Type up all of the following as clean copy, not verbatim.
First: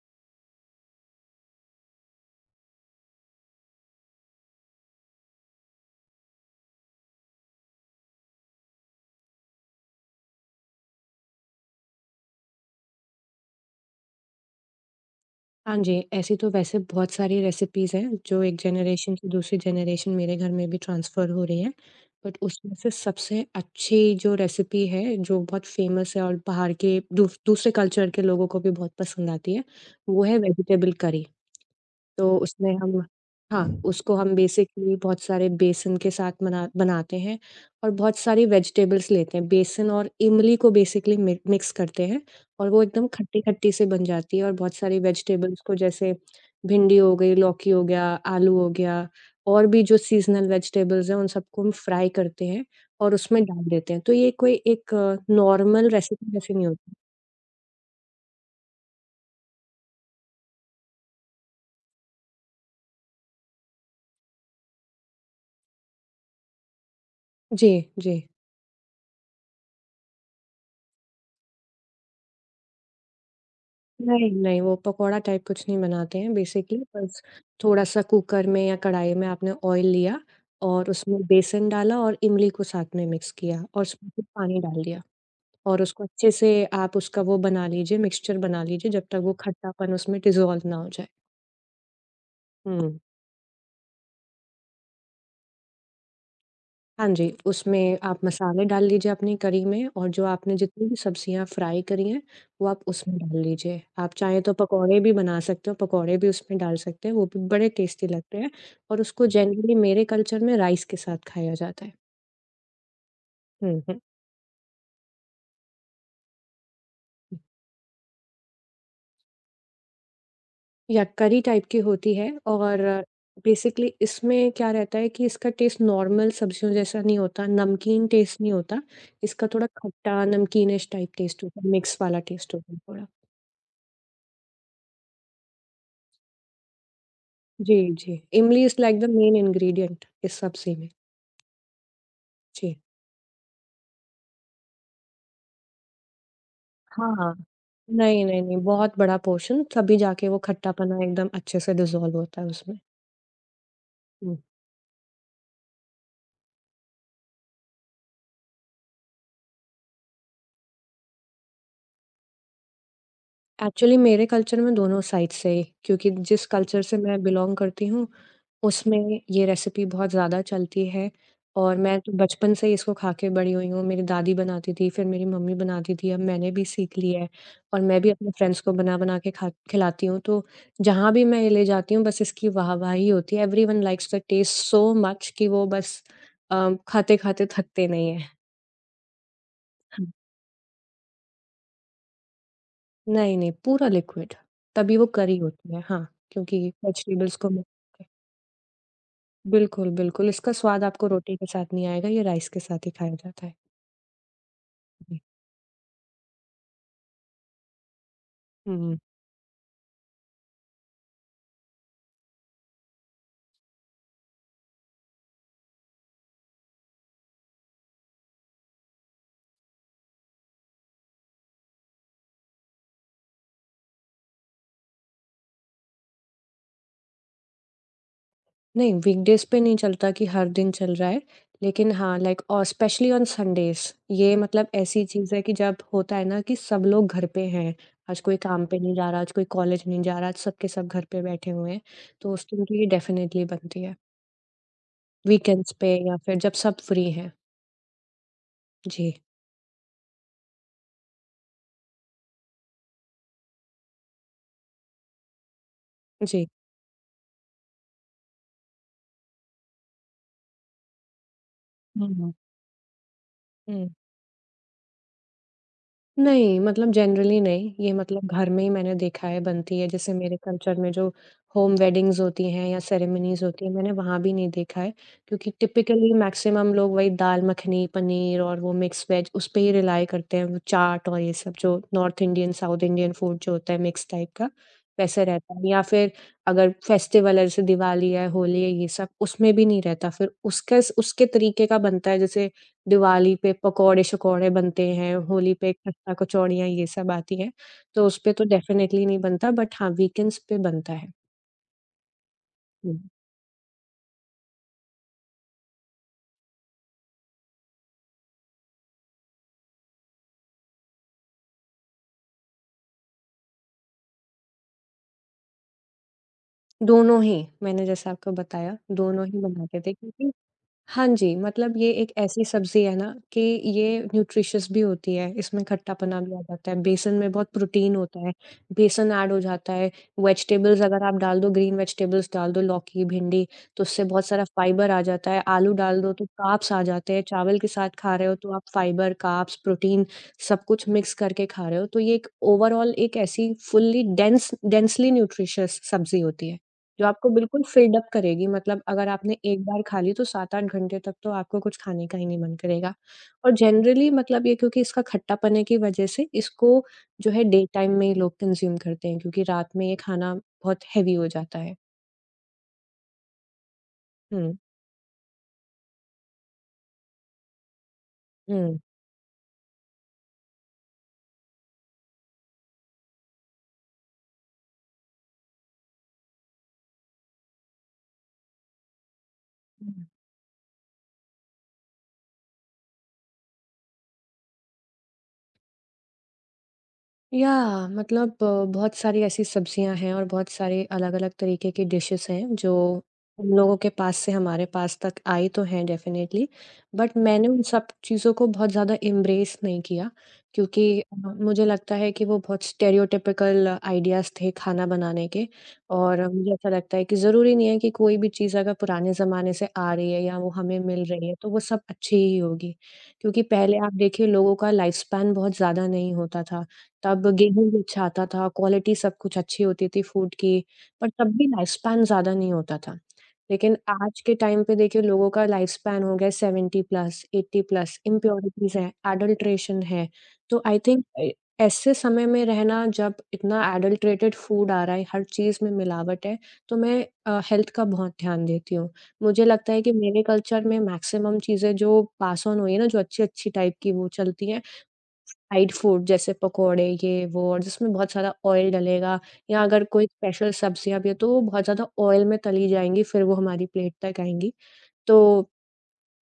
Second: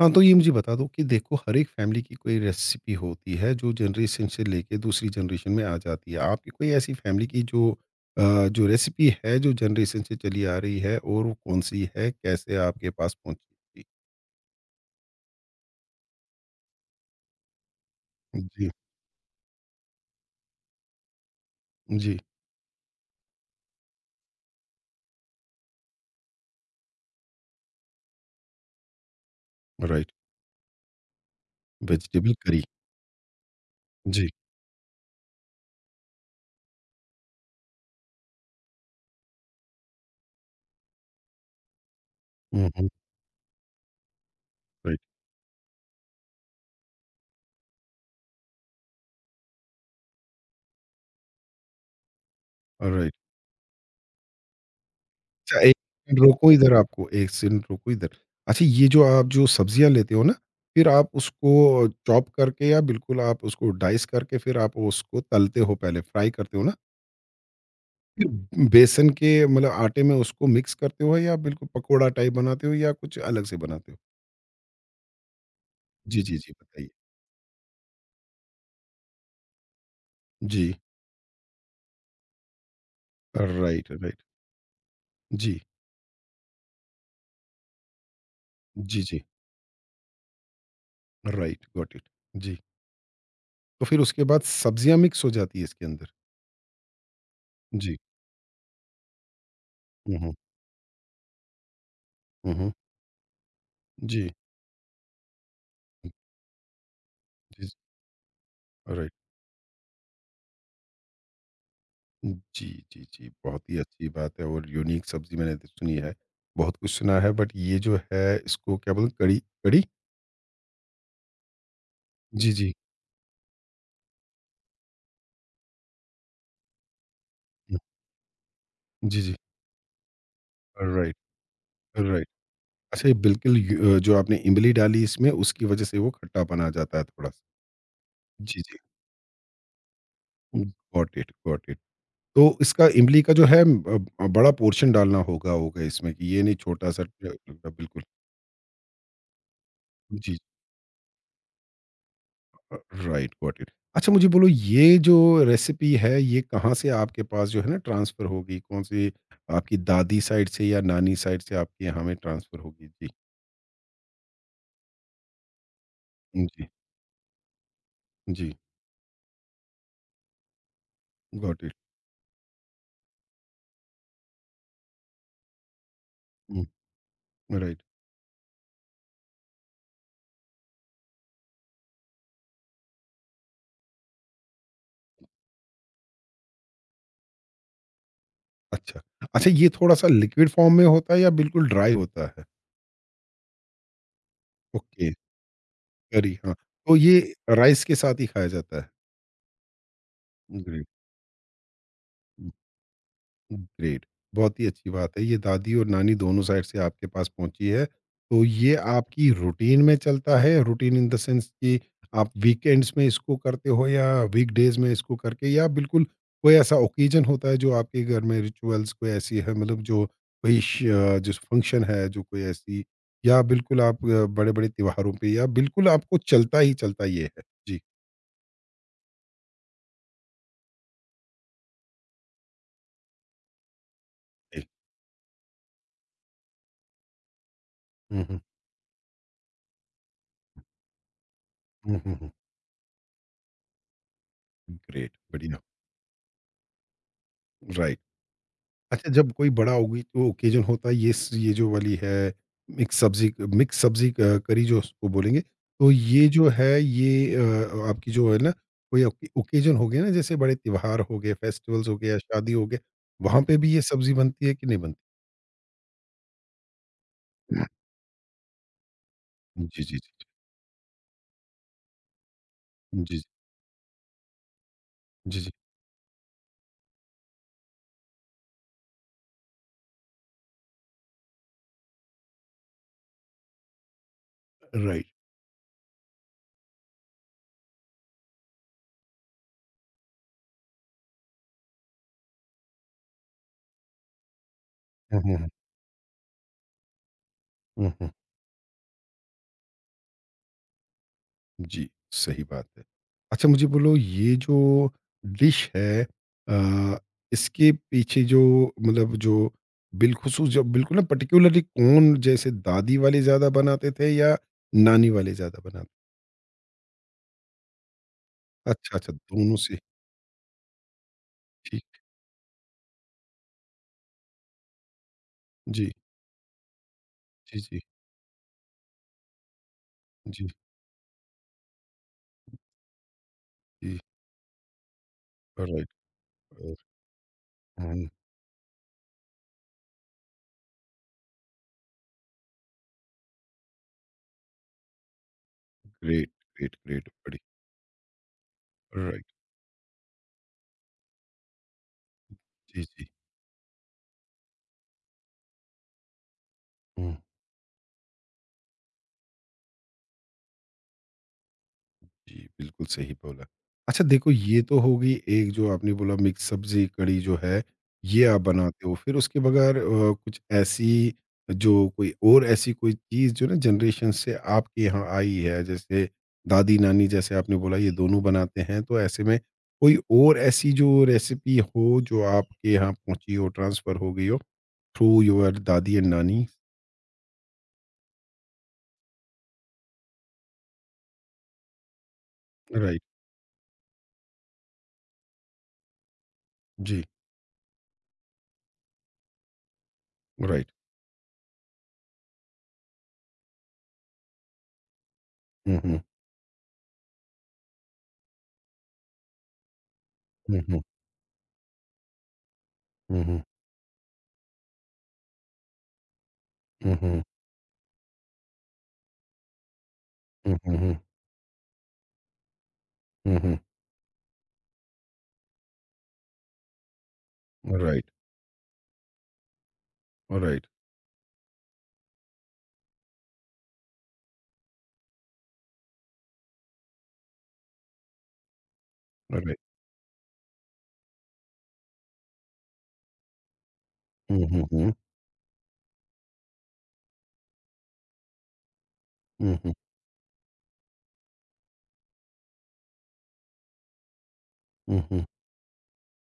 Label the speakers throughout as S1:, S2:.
S1: हाँ, तो ये मुझे बता दो कि देखो हर एक फैमिली की कोई रेसिपी होती है जो जनरेशन से लेके दूसरी जनरेशन में आ जाती है। आपकी कोई ऐसी फैमिली की जो जो रेसिपी है जो जनरेशन से चली आ रही है और वो कौन-सी है? कैसे आपके पास पहुँची?
S2: हाँ जी, ऐसी तो वैसे बहुत सारी रेसिपीज़ हैं, जो एक
S1: जी,
S2: जनरेशन से दूसरी जनरेशन मेरे घर में भी ट्रांसफ़र हो रही हैं।
S1: जी,
S2: बट उसमें से सबसे अच्छी जो रेसिपी है, जो बहुत फ़ेमस है और बाहर के दूसरे कल्चर के लोगों को भी बहुत पसंद आती है,
S1: राइट।
S2: वो है वेजिटेबल करी।
S1: वेजिटेबल
S2: तो
S1: करी।
S2: उसमें हम हाँ, उसको
S1: जी।
S2: हम बेसिकली बहुत सारे बेसन के साथ मना बनाते हैं और बहुत सारी वेजिटेबल्स लेते हैं। बेसन और इमली को बेसिकली मि मिक्स करते हैं और
S1: हुँ,
S2: वो
S1: हुँ,
S2: एकदम खट्टी-खट्टी सी बन जाती है, और बहुत सारी
S1: राइट,
S2: वेजिटेबल्स को जैसे भिंडी हो गई, लौकी हो गया, आलू हो गया और भी जो सीज़नल वेजिटेबल्स हैं उन सबको हम फ्राई करते हैं और
S1: राइट।
S2: उसमें डाल देते हैं। तो ये कोई एक
S1: अच्छा, 1
S2: नॉर्मल
S1: सेकंड
S2: रेसिपी
S1: रोको
S2: जैसी नहीं
S1: इधर
S2: होती।
S1: आपको, 1 सेकंड रोको इधर। अच्छा, ये जो आप जो सब्जियाँ लेते हो ना, फिर आप उसको चॉप करके या बिल्कुल आप उसको डाइस करके फिर आप उसको तलते हो पहले, फ्राई करते हो ना?
S2: जी, जी।
S1: फिर बेसन के मतलब आटे में उसको मिक्स करते हो या बिल्कुल पकोड़ा टाइप बनाते हो या कुछ अलग से बनाते हो?
S2: नहीं, नहीं, वो पकोड़ा टाइप कुछ नहीं बनाते
S1: जी,
S2: हैं,
S1: जी, जी,
S2: बेसिकली
S1: बताइए।
S2: बस थोड़ा-सा कुकर में या कढ़ाई में आपने ऑयल लिया
S1: जी।
S2: और उसमें बेसन डाला और इमली को साथ में मिक्स किया और
S1: राइट,
S2: उसमें
S1: राइट।
S2: फिर पानी डाल दिया,
S1: जी।
S2: और उसको अच्छे से आप उसका वो बना लीजिए, मिक्सचर बना लीजिए
S1: जी,
S2: जब तक
S1: जी।
S2: वो खट्टापन उसमें डिज़ॉल्व ना हो जाए।
S1: Right, got it. जी।
S2: हुँ।
S1: तो फिर उसके बाद सब्जियाँ मिक्स हो जाती है इसके अंदर?
S2: हाँ जी,
S1: जी।
S2: उसमें आप मसाले डाल लीजिए अपनी करी में, और
S1: हुँ,
S2: जो
S1: हुँ।
S2: आपने जितनी भी सब्जियाँ फ्राई करी हैं,
S1: हुँ,
S2: वो
S1: हुँ।
S2: आप उसमें डाल लीजिए। आप
S1: जी।
S2: चाहें तो पकौड़े भी बना सकते हो, पकौड़े भी उसमें डाल सकते हैं, वो भी बड़े
S1: जी,
S2: टेस्टी लगते हैं। और
S1: राइट।
S2: उसको जनरली मेरे कल्चर में राइस के साथ खाया जाता है।
S1: जी, जी, जी। बहुत ही
S2: हुँ, हुँ।
S1: अच्छी बात है और यूनिक सब्ज़ी मैंने तो सुनी है। बहुत कुछ सुना है बट ये जो है इसको क्या बोलते हैं, कड़ी कड़ी?
S2: या करी टाइप की होती है।
S1: जी, जी।
S2: और बेसिकली इसमें क्या रहता है कि इसका टेस्ट नॉर्मल सब्जियों जैसा नहीं होता,
S1: हुँ,
S2: नमकीन टेस्ट नहीं होता,
S1: जी, जी।
S2: इसका थोड़ा खट्टा, नमकीनिश टाइप
S1: ऑलराइट,
S2: टेस्ट होता है, मिक्स वाला
S1: ऑलराइट।
S2: टेस्ट होता है थोड़ा।
S1: अच्छा, ये बिल्कुल य जो आपने इमली डाली इसमें उसकी वज़ह से वो खट्टापन आ जाता है थोड़ा-सा।
S2: जी, जी।
S1: जी,
S2: इमली इज़
S1: जी।
S2: लाइक द मेन इंग्रीडिएंट इस सब्ज़ी में।
S1: Got it, got it. तो
S2: जी।
S1: इसका इमली का जो है, बड़ा पोर्शन डालना होगा होगा इसमें कि ये नहीं छोटा-सा
S2: हाँ।
S1: बिल्कुल।
S2: नहीं, नहीं, नहीं, बहुत बड़ा पोर्शन, तभी जाके वो
S1: जी।
S2: खट्टापना एकदम अच्छे से डिसॉल्व होता है उसमें।
S1: Right, got it. अच्छा, मुझे
S2: हुँ।
S1: बोलो ये जो रेसिपी है ये कहाँ से आपके पास जो है ना ट्रांसफर होगी? कौन सी आपकी दादी साइड से या नानी साइड से आपके यहाँ में ट्रांसफर होगी? जी,
S2: एक्चुअली मेरे कल्चर में दोनों साइड से ही, क्योंकि जिस
S1: जी,
S2: कल्चर से मैं बिलॉन्ग करती हूँ,
S1: जी।
S2: उसमें ये रेसिपी बहुत ज़्यादा चलती है।
S1: Got it.
S2: और मैं तो बचपन से ही इसको खा के बड़ी हुई हूँ। मेरी दादी बनाती थी, फिर मेरी मम्मी बनाती थी, अब मैंने भी सीख लिया है, और
S1: राइट।
S2: मैं भी अपने फ्रेंड्स को बना-बना के खा खिलाती हूँ। तो जहाँ भी मैं ये ले जाती हूँ, बस इसकी वाहवाही होती है। Everyone likes the taste so much कि वो बस खाते-खाते थकते नहीं हैं।
S1: अच्छा, अच्छा, ये थोड़ा सा लिक्विड फॉर्म में होता है या बिल्कुल ड्राई होता है?
S2: नहीं, नहीं, पूरा लिक्विड, तभी वो
S1: ओके,
S2: करी होती है। हाँ,
S1: करी, हाँ।
S2: क्योंकि
S1: तो ये
S2: वेजिटेबल्स को मिक्स
S1: राइस के
S2: करके,
S1: साथ ही खाया जाता है?
S2: बिल्कुल, बिल्कुल, इसका स्वाद
S1: ग्रेट,
S2: आपको रोटी के साथ नहीं आएगा, ये राइस के साथ ही खाया जाता है।
S1: ग्रेट, बहुत ही अच्छी बात
S2: जी।
S1: है। ये दादी और नानी दोनों साइड से आपके पास पहुँची है। तो ये
S2: हुँ।
S1: आपकी रूटीन में चलता है, रूटीन इन द सेंस कि आप वीकेंड्स में इसको करते हो या वीकडेज़ में इसको करके या बिल्कुल कोई ऐसा ओकेज़न होता है जो आपके घर में रिचुअल्स कोई ऐसी है, मतलब जो कोई जो फंक्शन है, जो कोई ऐसी या बिल्कुल आप बड़े-बड़े त्योहारों पे या बिल्कुल आपको चलता ही चलता ये है? जी।
S2: नहीं, वीकडेज़ पे नहीं चलता कि हर दिन चल रहा है, लेकिन हाँ, लाइक और स्पेशली ऑन संडेज़, ये मतलब ऐसी चीज़ है कि जब होता है ना कि सब लोग घर पे हैं, आज
S1: हुँ,
S2: कोई
S1: हुँ।
S2: काम पे नहीं जा रहा, आज कोई कॉलेज नहीं जा रहा, आज सब के सब घर पे बैठे हुए हैं,
S1: हुँ, हुँ, हुँ।
S2: तो उस दिन तो ये डेफ़िनेटली बनती है,
S1: ग्रेट, बढ़िया।
S2: वीकेंड्स पे या फिर जब सब फ्री हैं।
S1: राइट। अच्छा,
S2: जी,
S1: जब कोई बड़ा ओगी ओकेजन होता है, ये जो वाली है, मिक्स सब्ज़ी क करी जो उसको बोलेंगे, तो ये
S2: जी।
S1: जो है ये आपकी जो है ना कोई ओकेजन हो गया ना, जैसे बड़े त्योहार हो गए, फेस्टिवल्स हो
S2: हुँ,
S1: गए या
S2: हुँ।
S1: शादी हो गए, वहाँ पे भी ये
S2: हुँ।
S1: सब्ज़ी बनती है कि नहीं बनती?
S2: नहीं, मतलब जनरली नहीं, ये मतलब घर में ही मैंने देखा है बनती
S1: जी,
S2: है।
S1: जी,
S2: जैसे
S1: जी।
S2: मेरे कल्चर में जो होम वेडिंग्स होती हैं या
S1: जी,
S2: सेरेमनीज़ होती हैं, मैंने वहाँ भी नहीं देखा है,
S1: जी, जी,
S2: क्योंकि
S1: जी।
S2: टिपिकली मैक्सिमम लोग वही दाल मखनी, पनीर और वो मिक्स वेज उस पे ही रिलाय करते हैं, वो चाट और ये सब जो north Indian, south Indian food जो होता है मिक्स टाइप का,
S1: राइट।
S2: वैसे रहता है। या फिर अगर फेस्टिवल है, जैसे दिवाली है, होली है, ये सब उसमें भी नहीं रहता, फिर उसके तरीके का बनता है। जैसे दिवाली पे पकौड़े-शकौड़े बनते हैं,
S1: हुँ, हुँ, हुँ।
S2: होली पे खस्ता-कचौड़ियाँ ये सब आती हैं,
S1: हुँ,
S2: तो
S1: हुँ।
S2: उसपे तो डेफ़िनेटली नहीं बनता, बट हाँ, वीकेंड्स पे बनता है।
S1: जी, सही बात है।
S2: हुँ,
S1: अच्छा, मुझे बोलो ये जो डिश है, अ, इसके पीछे जो मतलब जो बिलख़ुसूस जो बिल्कुल ना पार्टिकुलरली कौन, जैसे दादी वाले ज़्यादा बनाते थे या नानी वाले ज़्यादा बनाते?
S2: दोनों ही। मैंने जैसा आपको बताया,
S1: अच्छा, अच्छा,
S2: दोनों ही
S1: दोनों से
S2: बनाते थे, क्योंकि हाँ जी, मतलब ये
S1: ठीक।
S2: एक ऐसी सब्ज़ी है ना कि ये न्यूट्रिशियस भी होती है, इसमें
S1: जी,
S2: खट्टापना भी आ जाता है, बेसन में बहुत
S1: जी, जी,
S2: प्रोटीन होता है, बेसन ऐड हो जाता है,
S1: जी,
S2: वेजिटेबल्स अगर आप डाल दो, ग्रीन वेजिटेबल्स डाल दो, लौकी, भिंडी, तो
S1: जी।
S2: उससे बहुत सारा फाइबर आ जाता है, आलू
S1: ऑलराइट
S2: डाल दो तो कार्ब्स
S1: और
S2: आ जाते हैं, चावल के साथ
S1: हुँ,
S2: खा रहे हो तो आप फाइबर, कार्ब्स, प्रोटीन सब कुछ मिक्स करके खा रहे हो, तो ये एक ओवरऑल एक ऐसी फुल्ली डेंसली न्यूट्रिशियस सब्ज़ी
S1: ग्रेट,
S2: होती है।
S1: ग्रेट,
S2: जो
S1: ग्रेट
S2: आपको
S1: बड़ी
S2: बिल्कुल फ़िल्ड अप करेगी, मतलब अगर
S1: राइट।
S2: आपने एक बार खा ली तो 7-8 घंटे तक तो आपको कुछ खाने का ही नहीं मन
S1: जी,
S2: करेगा।
S1: जी।
S2: और जनरली मतलब ये क्योंकि इसका खट्टापने की वजह से इसको
S1: हुँ।
S2: जो है डे टाइम में ही लोग कंज़्यूम करते हैं, क्योंकि रात में ये खाना बहुत हेवी हो जाता है।
S1: जी, बिल्कुल सही बोला। अच्छा, देखो
S2: हुँ,
S1: ये तो हो गई एक, जो आपने बोला मिक्स सब्ज़ी कड़ी जो है, ये आप बनाते हो। फिर उसके बगैर कुछ ऐसी, जो कोई और ऐसी कोई चीज़ जो ना जनरेशन से आपके यहाँ आई है, जैसे दादी-नानी जैसे आपने बोला ये दोनों बनाते हैं, तो ऐसे में कोई
S2: हुँ।
S1: और ऐसी जो रेसिपी हो जो आपके यहाँ पहुँची हो, ट्रांसफ़र हो गई हो थ्रू योर दादी एंड नानी?
S2: या मतलब बहुत सारी ऐसी सब्जियां हैं और बहुत सारे अलग-अलग तरीके की डिशेस हैं जो
S1: राइट,
S2: उन लोगों के पास से हमारे पास तक आई तो हैं डेफिनेटली,
S1: जी,
S2: बट मैंने उन सब चीज़ों को बहुत ज़्यादा एम्ब्रेस नहीं किया,
S1: राइट।
S2: क्योंकि मुझे लगता है कि वो बहुत स्टेरियोटिपिकल आइडियाज़ थे खाना बनाने के।
S1: हुँ, हुँ।
S2: और मुझे ऐसा लगता है कि ज़रूरी नहीं है कि कोई भी चीज़ अगर पुराने ज़माने से आ रही है या वो
S1: हुँ,
S2: हमें
S1: हुँ।
S2: मिल रही है तो वो सब अच्छी ही होगी,
S1: हुँ,
S2: क्योंकि
S1: हुँ।
S2: पहले आप देखिए लोगों का लाइफ स्पैन बहुत ज़्यादा नहीं होता था।
S1: हुँ, हुँ।
S2: तब गेहूँ भी अच्छा आता था, क्वालिटी सब कुछ अच्छी होती थी फूड
S1: हुँ,
S2: की,
S1: हुँ, हुँ।
S2: पर तब भी लाइफ स्पैन ज़्यादा नहीं होता था।
S1: हुँ, हुँ।
S2: लेकिन आज के टाइम पे देखिए लोगों का लाइफ स्पैन हो गया 70 प्लस, 80 प्लस,
S1: राइट,
S2: इम्प्योरिटीज़ हैं, एडल्ट्रेशन है। तो
S1: राइट,
S2: आई थिंक ए ऐसे समय में रहना जब इतना एडल्ट्रेटेड फूड आ रहा है, हर चीज़ में मिलावट है, तो मैं हेल्थ का बहुत ध्यान देती हूँ। मुझे
S1: राइट।
S2: लगता है कि मेरे कल्चर में मैक्सिमम चीज़ें जो पास ऑन हुई है ना, जो अच्छी-अच्छी टाइप की वो
S1: हुँ,
S2: चलती हैं,
S1: हुँ, हुँ।
S2: फ्राइड फूड जैसे पकोड़े ये वो और जिसमें बहुत सारा ऑयल डलेगा,
S1: हुँ,
S2: या
S1: हुँ,
S2: अगर कोई स्पेशल सब्जियाँ भी हैं, तो वो बहुत ज़्यादा ऑयल में तली जाएँगी, फिर वो हमारी प्लेट तक आएँगी।
S1: हुँ, हुँ,
S2: तो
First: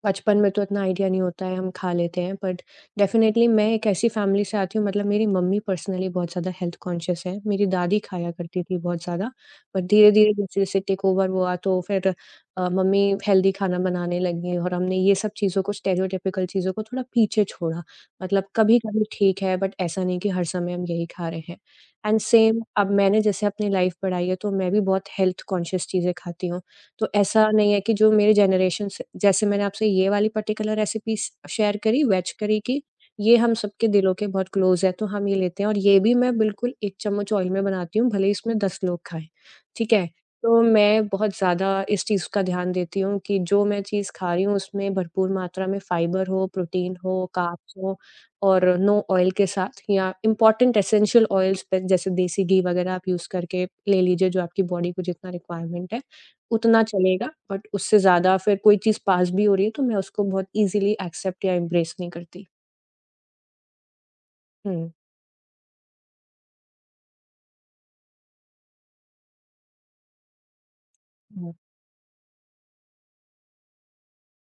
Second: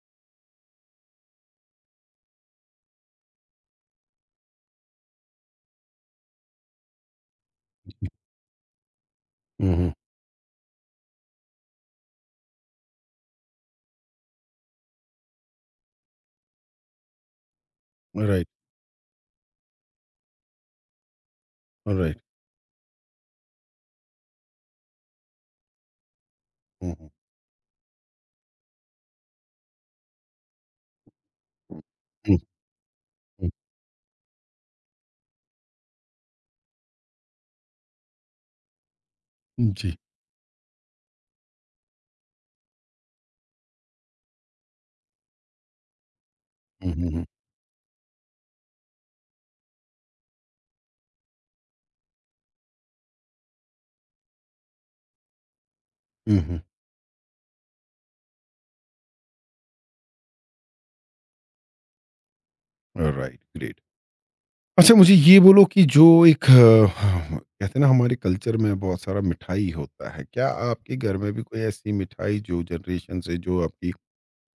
S2: बचपन में तो इतना आइडिया नहीं होता है, हम खा लेते हैं, बट डेफ़िनेटली मैं एक ऐसी फ़ैमिली से आती हूँ, मतलब मेरी मम्मी पर्सनली बहुत ज़्यादा हेल्थ कॉन्शियस है। मेरी दादी खाया करती थी बहुत ज़्यादा,
S1: हुँ,
S2: बट
S1: हुँ।
S2: धीरे-धीरे जैसे-जैसे टेक ओवर हुआ तो फिर मम्मी हेल्दी खाना बनाने लगी और हमने ये सब चीज़ों को, स्टेरियोटाइपिकल चीज़ों को थोड़ा पीछे छोड़ा। मतलब
S1: राइट,
S2: कभी-कभी ठीक है, बट ऐसा नहीं कि हर समय हम यही खा रहे हैं। And
S1: right.
S2: सेम अब मैंने जैसे अपनी लाइफ़ बढ़ाई है, तो मैं भी बहुत हेल्थ कॉन्शियस चीज़ें खाती हूँ।
S1: हुँ,
S2: तो
S1: हुँ,
S2: ऐसा नहीं है कि जो मेरे जनरेशन से जैसे मैंने आपसे ये वाली पर्टिकुलर रेसिपी शेयर
S1: हुँ।
S2: करी वेज
S1: हुँ,
S2: करी की, ये
S1: हुँ।
S2: हम सबके दिलों के बहुत क्लोज़ है, तो हम ये लेते हैं, और ये भी मैं बिल्कुल 1 चम्मच ऑयल में बनाती हूँ, भले ही इसमें 10 लोग खाएँ, ठीक
S1: जी।
S2: है? तो मैं बहुत ज़्यादा इस चीज़ का ध्यान देती हूँ कि जो मैं चीज़ खा रही हूँ, उसमें भरपूर मात्रा में फाइबर हो,
S1: हुँ,
S2: प्रोटीन
S1: हुँ,
S2: हो,
S1: हुँ।
S2: कार्ब्स हो, और नो ऑयल के साथ या इम्पोर्टेंट एसेंशियल ऑयल्स पे जैसे देसी घी वगैरह आप यूज़ करके ले लीजिए, जो आपकी बॉडी को जितना रिक्वायरमेंट है,
S1: हुँ, हुँ।
S2: उतना चलेगा। बट उससे ज़्यादा फिर कोई चीज़ पास भी हो रही है तो मैं उसको बहुत ईज़िली एक्सेप्ट या एम्ब्रेस नहीं करती।
S1: Right, great.
S2: हुँ,
S1: अच्छा, मुझे ये बोलो कि जो एक हाँ, कहते हैं ना हमारे कल्चर में बहुत सारा मिठाई होता है। क्या आपके घर में भी
S2: हुँ,
S1: कोई ऐसी मिठाई जो जनरेशन से जो आपकी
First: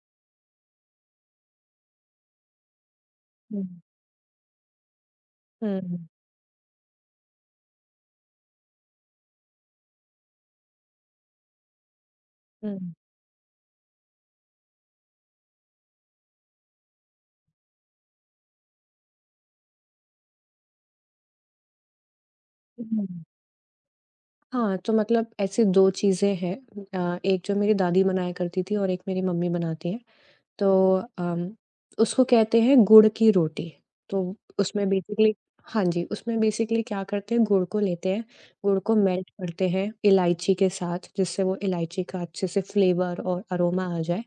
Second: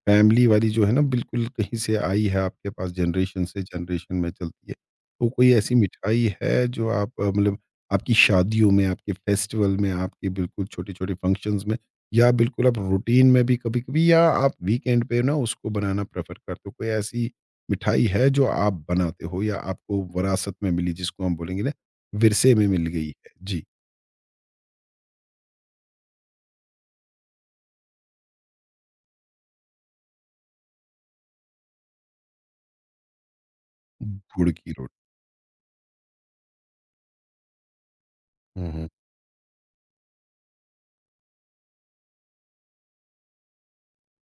S1: फैमिली वाली जो है ना बिल्कुल कहीं से आई है आपके पास जनरेशन से
S2: हुँ,
S1: जनरेशन में चलती है? तो कोई ऐसी
S2: हुँ,
S1: मिठाई है जो आप मतलब आपकी शादियों में, आपके फेस्टिवल में, आपके बिल्कुल छोटे-छोटे फंक्शंस में या बिल्कुल आप
S2: हुँ,
S1: रूटीन में भी कभी-कभी या आप वीकेंड पे ना उसको बनाना प्रेफ़र करते हो? कोई ऐसी मिठाई है जो आप बनाते हो या आपको विरासत में मिली, जिसको हम बोलेंगे ना विरसे में मिल
S2: हुँ।
S1: गई है? जी,
S2: हाँ, तो मतलब ऐसी 2 चीज़ें हैं, एक जो मेरी दादी बनाया करती थी और एक मेरी मम्मी बनाती हैं। तो उसको कहते हैं गुड़ की रोटी। तो
S1: गुड़ की
S2: उसमें
S1: रोटी।
S2: बेसिकली हाँ जी, उसमें बेसिकली क्या करते हैं, गुड़ को लेते हैं,
S1: हुँ,
S2: गुड़
S1: हुँ।
S2: को मेल्ट करते हैं इलायची के साथ, जिससे वो इलायची का अच्छे से फ्लेवर और अरोमा आ जाए।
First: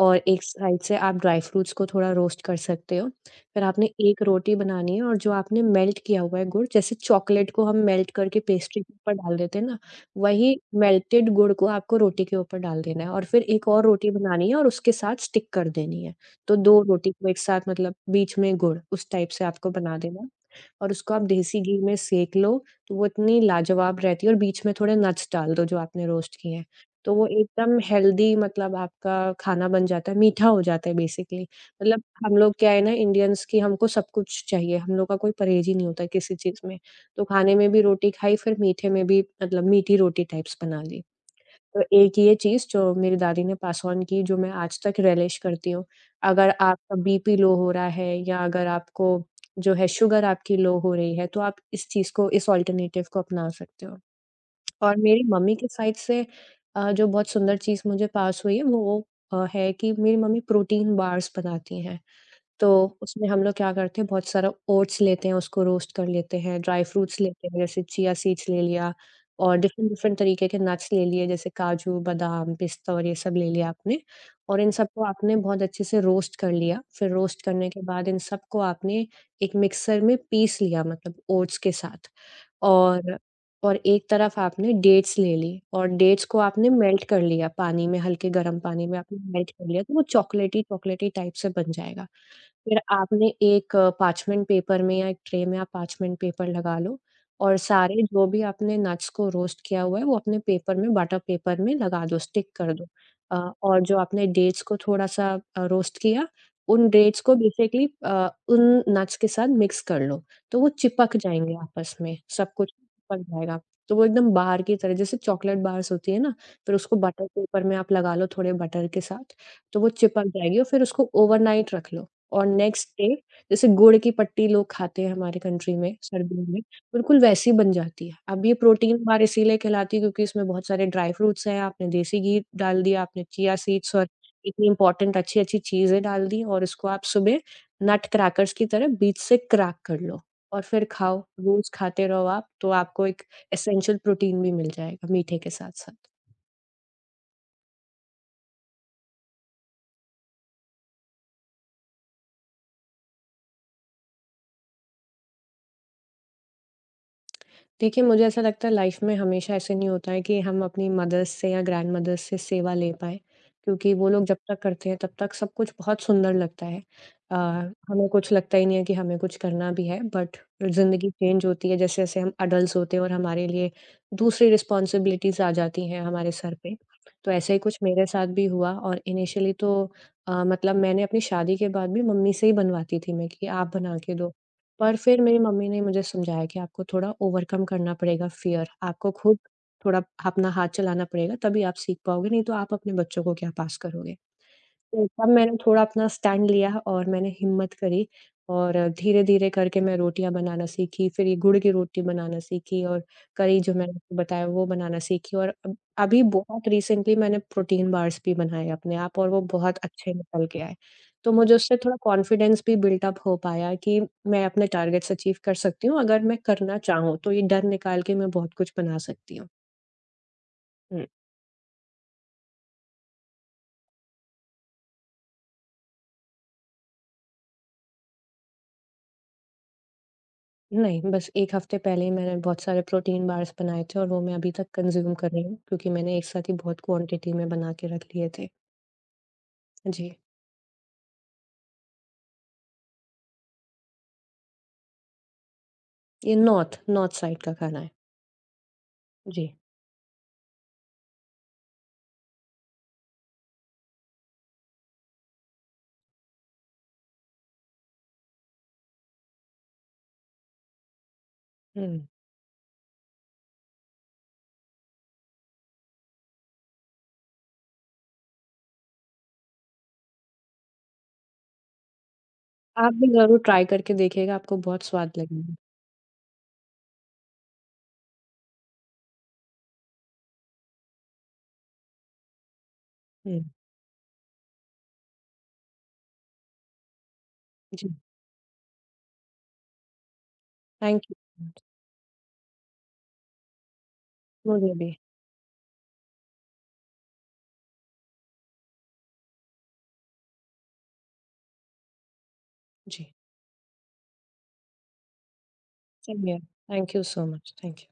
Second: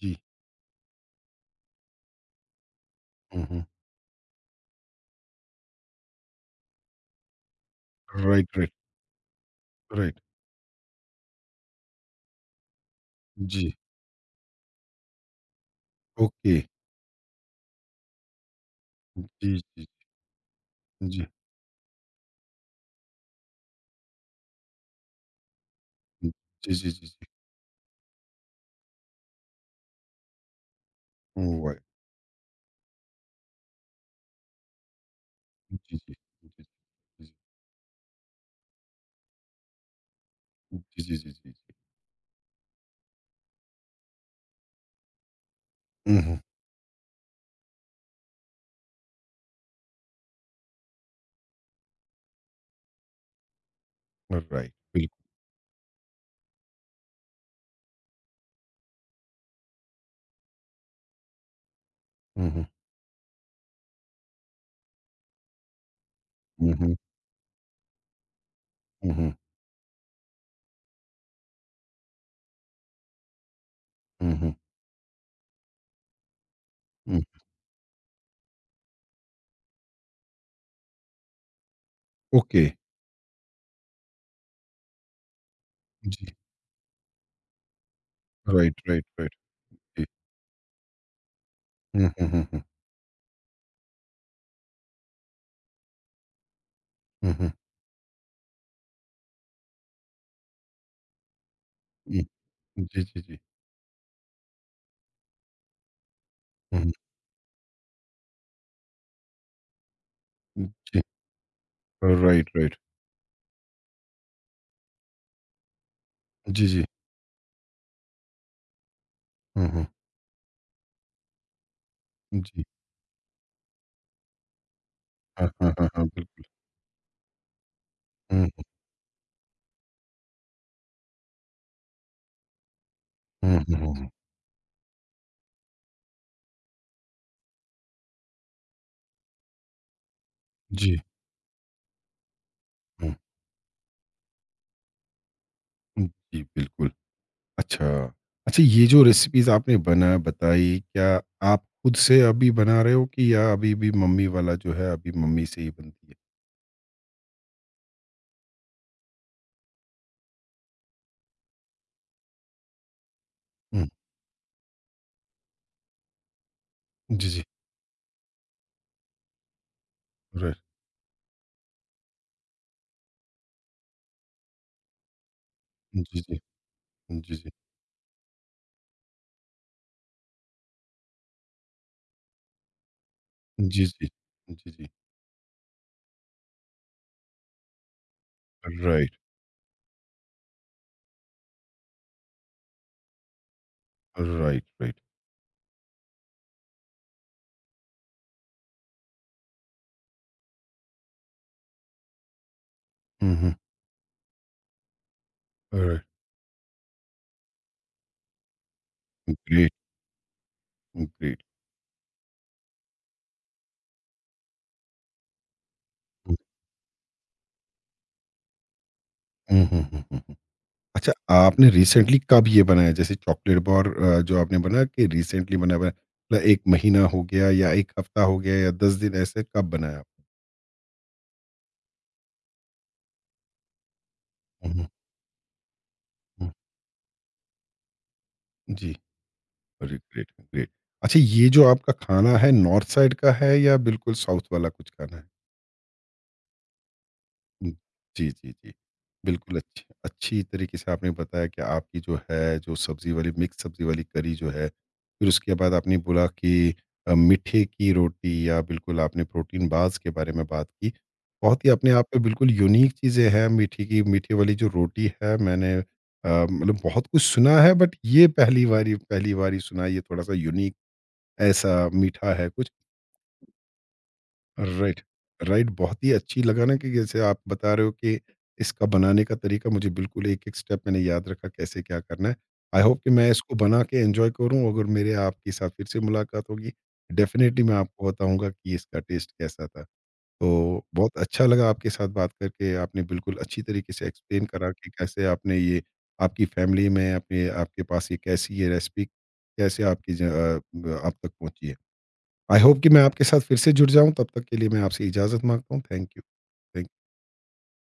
S2: और एक साइड से आप ड्राई फ्रूट्स को थोड़ा रोस्ट कर सकते हो।
S1: हुँ,
S2: फिर
S1: हुँ।
S2: आपने एक रोटी बनानी है, और जो आपने मेल्ट किया हुआ है गुड़, जैसे चॉकलेट को हम मेल्ट करके
S1: राइट, राइट,
S2: पेस्ट्री के ऊपर डाल देते हैं ना,
S1: राइट।
S2: वही मेल्टेड गुड़ को आपको रोटी के ऊपर डाल देना है, और फिर एक
S1: जी,
S2: और रोटी बनानी है और उसके साथ स्टिक कर देनी है।
S1: ओके।
S2: तो 2 रोटी को एक साथ, मतलब बीच में गुड़, उस टाइप से
S1: जी,
S2: आपको
S1: जी,
S2: बना देना है। और उसको आप
S1: जी,
S2: देसी घी में सेंक लो, तो वो इतनी लाजवाब रहती है, और बीच में थोड़े नट्स डाल दो जो आपने
S1: हुँ।
S2: रोस्ट किए हैं।
S1: जी, जी, जी,
S2: तो वो
S1: जी।
S2: एकदम हेल्दी मतलब आपका खाना बन जाता है, मीठा हो जाता है बेसिकली।
S1: राइट।
S2: मतलब हम लोग क्या है ना इंडियंस, कि हमको सब कुछ चाहिए, हम लोग का कोई परहेज ही नहीं
S1: जी,
S2: होता
S1: जी,
S2: किसी
S1: जी,
S2: चीज़
S1: जी,
S2: में। तो खाने में भी रोटी खाई, फिर मीठे में भी मतलब मीठी रोटी टाइप्स बना ली।
S1: जी, जी, जी, जी।
S2: एक ये चीज़ जो मेरी दादी ने पास ऑन की, जो मैं आज तक रियलाइज़ करती हूँ।
S1: हुँ, हुँ।
S2: अगर आपका बीपी लो हो रहा है या अगर आपको जो है शुगर आपकी लो हो रही है, तो आप इस चीज़ को इस अल्टरनेटिव को अपना सकते हो।
S1: राइट,
S2: और
S1: बिल्कुल।
S2: मेरी मम्मी के साइड से जो बहुत सुंदर चीज़ मुझे पास हुई है, वो है कि मेरी मम्मी प्रोटीन बार्स बनाती हैं।
S1: हुँ,
S2: तो उसमें हम लोग क्या करते हैं, बहुत सारा ओट्स लेते हैं, उसको रोस्ट कर लेते हैं,
S1: हुँ,
S2: ड्राई
S1: हुँ,
S2: फ्रूट्स लेते हैं जैसे चिया सीड्स ले लिया
S1: हुँ, हुँ, हुँ,
S2: और डिफ़रेंट डिफ़रेंट तरीके के नट्स ले लिए जैसे काजू, बादाम, पिस्ता और ये सब ले लिया आपने
S1: हुँ, हुँ,
S2: और इन सबको आपने बहुत अच्छे से रोस्ट कर लिया। फिर
S1: हुँ।
S2: रोस्ट करने के बाद इन सबको आपने एक मिक्सर में पीस लिया मतलब ओट्स के साथ।
S1: ओके।
S2: और और एक तरफ आपने डेट्स ले ली और डेट्स
S1: जी,
S2: को आपने मेल्ट कर लिया पानी में, हल्के गरम
S1: राइट,
S2: पानी में
S1: राइट,
S2: आपने
S1: राइट।
S2: मेल्ट कर लिया, तो वो
S1: जी।
S2: चॉकलेटी-चॉकलेटी टाइप से बन जाएगा।
S1: हुँ, हुँ, हुँ, हुँ,
S2: फिर आपने एक पार्चमेंट पेपर में या एक ट्रे में आप पार्चमेंट पेपर लगा लो
S1: हुँ, हुँ, हुँ।
S2: और सारे जो भी आपने नट्स को रोस्ट किया हुआ है, वो अपने पेपर में, बटर पेपर में लगा दो, स्टिक कर दो।
S1: जी, जी, जी।
S2: अ, और जो आपने डेट्स को थोड़ा-सा रोस्ट किया,
S1: हुँ,
S2: उन
S1: हुँ।
S2: डेट्स को बेसिकली उन नट्स के साथ मिक्स कर लो, तो वो
S1: जी,
S2: चिपक जाएँगे आपस में,
S1: राइट,
S2: सब कुछ
S1: राइट।
S2: चिपक जाएगा। तो वो एकदम बार की तरह, जैसे चॉकलेट बार्स होती है ना,
S1: जी,
S2: फिर
S1: जी।
S2: उसको बटर पेपर में आप लगा लो थोड़े बटर के साथ,
S1: हुँ,
S2: तो
S1: हुँ।
S2: वो चिपक जाएगी और फिर उसको ओवरनाइट रख लो। और
S1: जी।
S2: नेक्स्ट डे, जैसे गुड़ की पट्टी लोग खाते हैं हमारे
S1: हाँ, हाँ,
S2: कंट्री
S1: हाँ,
S2: में
S1: हाँ,
S2: सर्दियों
S1: बिल्कुल।
S2: में, बिल्कुल वैसी बन जाती है। अब
S1: हुँ,
S2: ये प्रोटीन बार इसीलिए कहलाती है क्योंकि इसमें बहुत सारे ड्राई फ्रूट्स हैं, आपने देसी घी डाल दिया, आपने चिया
S1: हुँ, हुँ,
S2: सीड्स
S1: हुँ,
S2: और
S1: हुँ।
S2: इतनी इम्पोर्टेंट अच्छी-अच्छी चीज़ें डाल दी और इसको आप सुबह नट क्रैकर्स की तरह बीच से क्रैक कर लो और फिर
S1: जी,
S2: खाओ, रोज़ खाते रहो आप, तो आपको
S1: हुँ,
S2: एक एसेंशियल प्रोटीन भी मिल जाएगा मीठे के
S1: हुँ।
S2: साथ-साथ।
S1: जी, बिल्कुल। अच्छा। अच्छा, ये जो रेसिपीज़ आपने बना बताई, क्या आप खुद से अभी बना रहे हो कि या अभी भी मम्मी वाला जो है अभी मम्मी से ही बनती है?
S2: देखिए, मुझे ऐसा लगता है, लाइफ़ में हमेशा ऐसे नहीं होता है कि हम अपनी मदर्स से या ग्रैंडमदर्स से सेवा ले पाएँ,
S1: हुँ।
S2: क्योंकि वो लोग जब तक करते हैं, तब तक सब कुछ बहुत सुंदर लगता है।
S1: जी,
S2: अ,
S1: जी।
S2: हमें कुछ लगता ही नहीं है कि हमें कुछ करना भी है, बट
S1: राइट।
S2: ज़िंदगी चेंज होती है जैसे-जैसे हम एडल्ट्स होते हैं और हमारे लिए दूसरी रिस्पॉन्सिबिलिटीज़ आ जाती हैं
S1: जी,
S2: हमारे
S1: जी।
S2: सर पे। तो
S1: जी, जी।
S2: ऐसा ही कुछ मेरे साथ भी हुआ और इनिशियली तो मतलब मैंने अपनी शादी के बाद भी मम्मी से ही बनवाती थी मैं कि आप
S1: जी,
S2: बना
S1: जी।
S2: के दो।
S1: जी, जी।
S2: पर फिर मेरी मम्मी ने मुझे समझाया कि आपको थोड़ा ओवरकम करना पड़ेगा फ़ियर, आपको
S1: राइट,
S2: खुद थोड़ा अपना हाथ चलाना पड़ेगा, तभी आप सीख पाओगे, नहीं तो आप अपने बच्चों को क्या पास करोगे।
S1: Right, right.
S2: तो तब मैंने थोड़ा अपना स्टैंड लिया और मैंने हिम्मत करी और धीरे-धीरे करके मैं रोटियाँ बनाना सीखी, फिर ये गुड़ की रोटी बनाना सीखी और
S1: हुँ, हुँ।
S2: करी जो मैंने आपको बताया वो बनाना सीखी और अब
S1: राइट।
S2: अभी बहुत रिसेंटली मैंने प्रोटीन बार्स भी बनाए अपने आप, और वो
S1: ग्रेट,
S2: बहुत अच्छे निकल के आए। तो
S1: ग्रेट।
S2: मुझे उससे थोड़ा कॉन्फिडेंस भी बिल्ट अप हो पाया कि मैं अपने टारगेट्स अचीव कर सकती हूँ, अगर
S1: हुँ।
S2: मैं करना चाहूँ, तो ये डर निकाल के मैं बहुत कुछ बना सकती हूँ।
S1: हुँ, हुँ, हुँ, हुँ, हुँ।
S2: हुँ।
S1: अच्छा, आपने रिसेंटली कब ये बनाया? जैसे चॉकलेट बार, जो आपने बनाया कि रिसेंटली बना हुआ है? मतलब 1 महीना हो गया या 1 हफ्ता हो गया या 10 दिन, ऐसे कब बनाया?
S2: नहीं, बस 1 हफ्ते पहले ही मैंने बहुत सारे प्रोटीन बार्स बनाए थे और वो मैं अभी तक
S1: हुँ, हुँ,
S2: कंज़्यूम कर रही हूँ, क्योंकि मैंने एक साथ
S1: हुँ।
S2: ही बहुत क्वांटिटी में बना के रख लिए थे।
S1: जी। अरे
S2: जी,
S1: ग्रेट, ग्रेट। अच्छा, ये जो आपका खाना है नॉर्थ साइड का है या बिल्कुल साउथ वाला कुछ खाना है?
S2: ये नॉर्थ नॉर्थ साइड का
S1: हुँ,
S2: खाना है।
S1: जी, जी, जी।
S2: जी,
S1: बिल्कुल अच्छी अच्छी तरीके से आपने बताया कि आपकी जो है, जो सब्ज़ी वाली मिक्स सब्ज़ी वाली करी जो है, फिर उसके बाद आपने बोला कि मीठे की रोटी या बिल्कुल आपने प्रोटीन बार्स के बारे में बात की। बहुत ही अपने
S2: हुँ।
S1: आप में बिल्कुल यूनिक चीज़ें हैं, मीठे की मीठे वाली जो रोटी है, मैंने मतलब बहुत कुछ सुना है बट ये पहली बारी सुना है, ये थोड़ा-सा यूनिक ऐसा मीठा है कुछ।
S2: आप भी ज़रूर ट्राई करके देखिएगा, आपको बहुत
S1: राइट,
S2: स्वाद लगेगा।
S1: राइट, बहुत ही अच्छी लगा ना कि जैसे आप बता रहे हो कि इसका बनाने का तरीका मुझे बिल्कुल एक-एक स्टेप मैंने याद रखा कैसे क्या करना है। आई होप कि मैं
S2: हुँ,
S1: इसको बना के एन्जॉय करूँ, अगर मेरे आपके साथ फिर से मुलाकात होगी, डेफ़िनिटली मैं
S2: जी,
S1: आपको बताऊँगा कि इसका टेस्ट कैसा था। तो
S2: थैंक यू।
S1: बहुत अच्छा लगा आपके साथ बात करके, आपने बिल्कुल अच्छी तरीके से एक्सप्लेन करा
S2: मुझे
S1: कि
S2: भी।
S1: कैसे आपने ये आपकी फ़ैमिली में अपने आपके पास ये कैसी ये रेसिपी कैसे आपकी आप तक पहुँची है। आई होप कि मैं
S2: जी,
S1: आपके साथ फिर से जुड़ जाऊँ, तब तक के लिए मैं आपसे इजाज़त माँगता हूँ। Thank
S2: same
S1: you,
S2: here.
S1: Thank
S2: thank you so much. Thank you.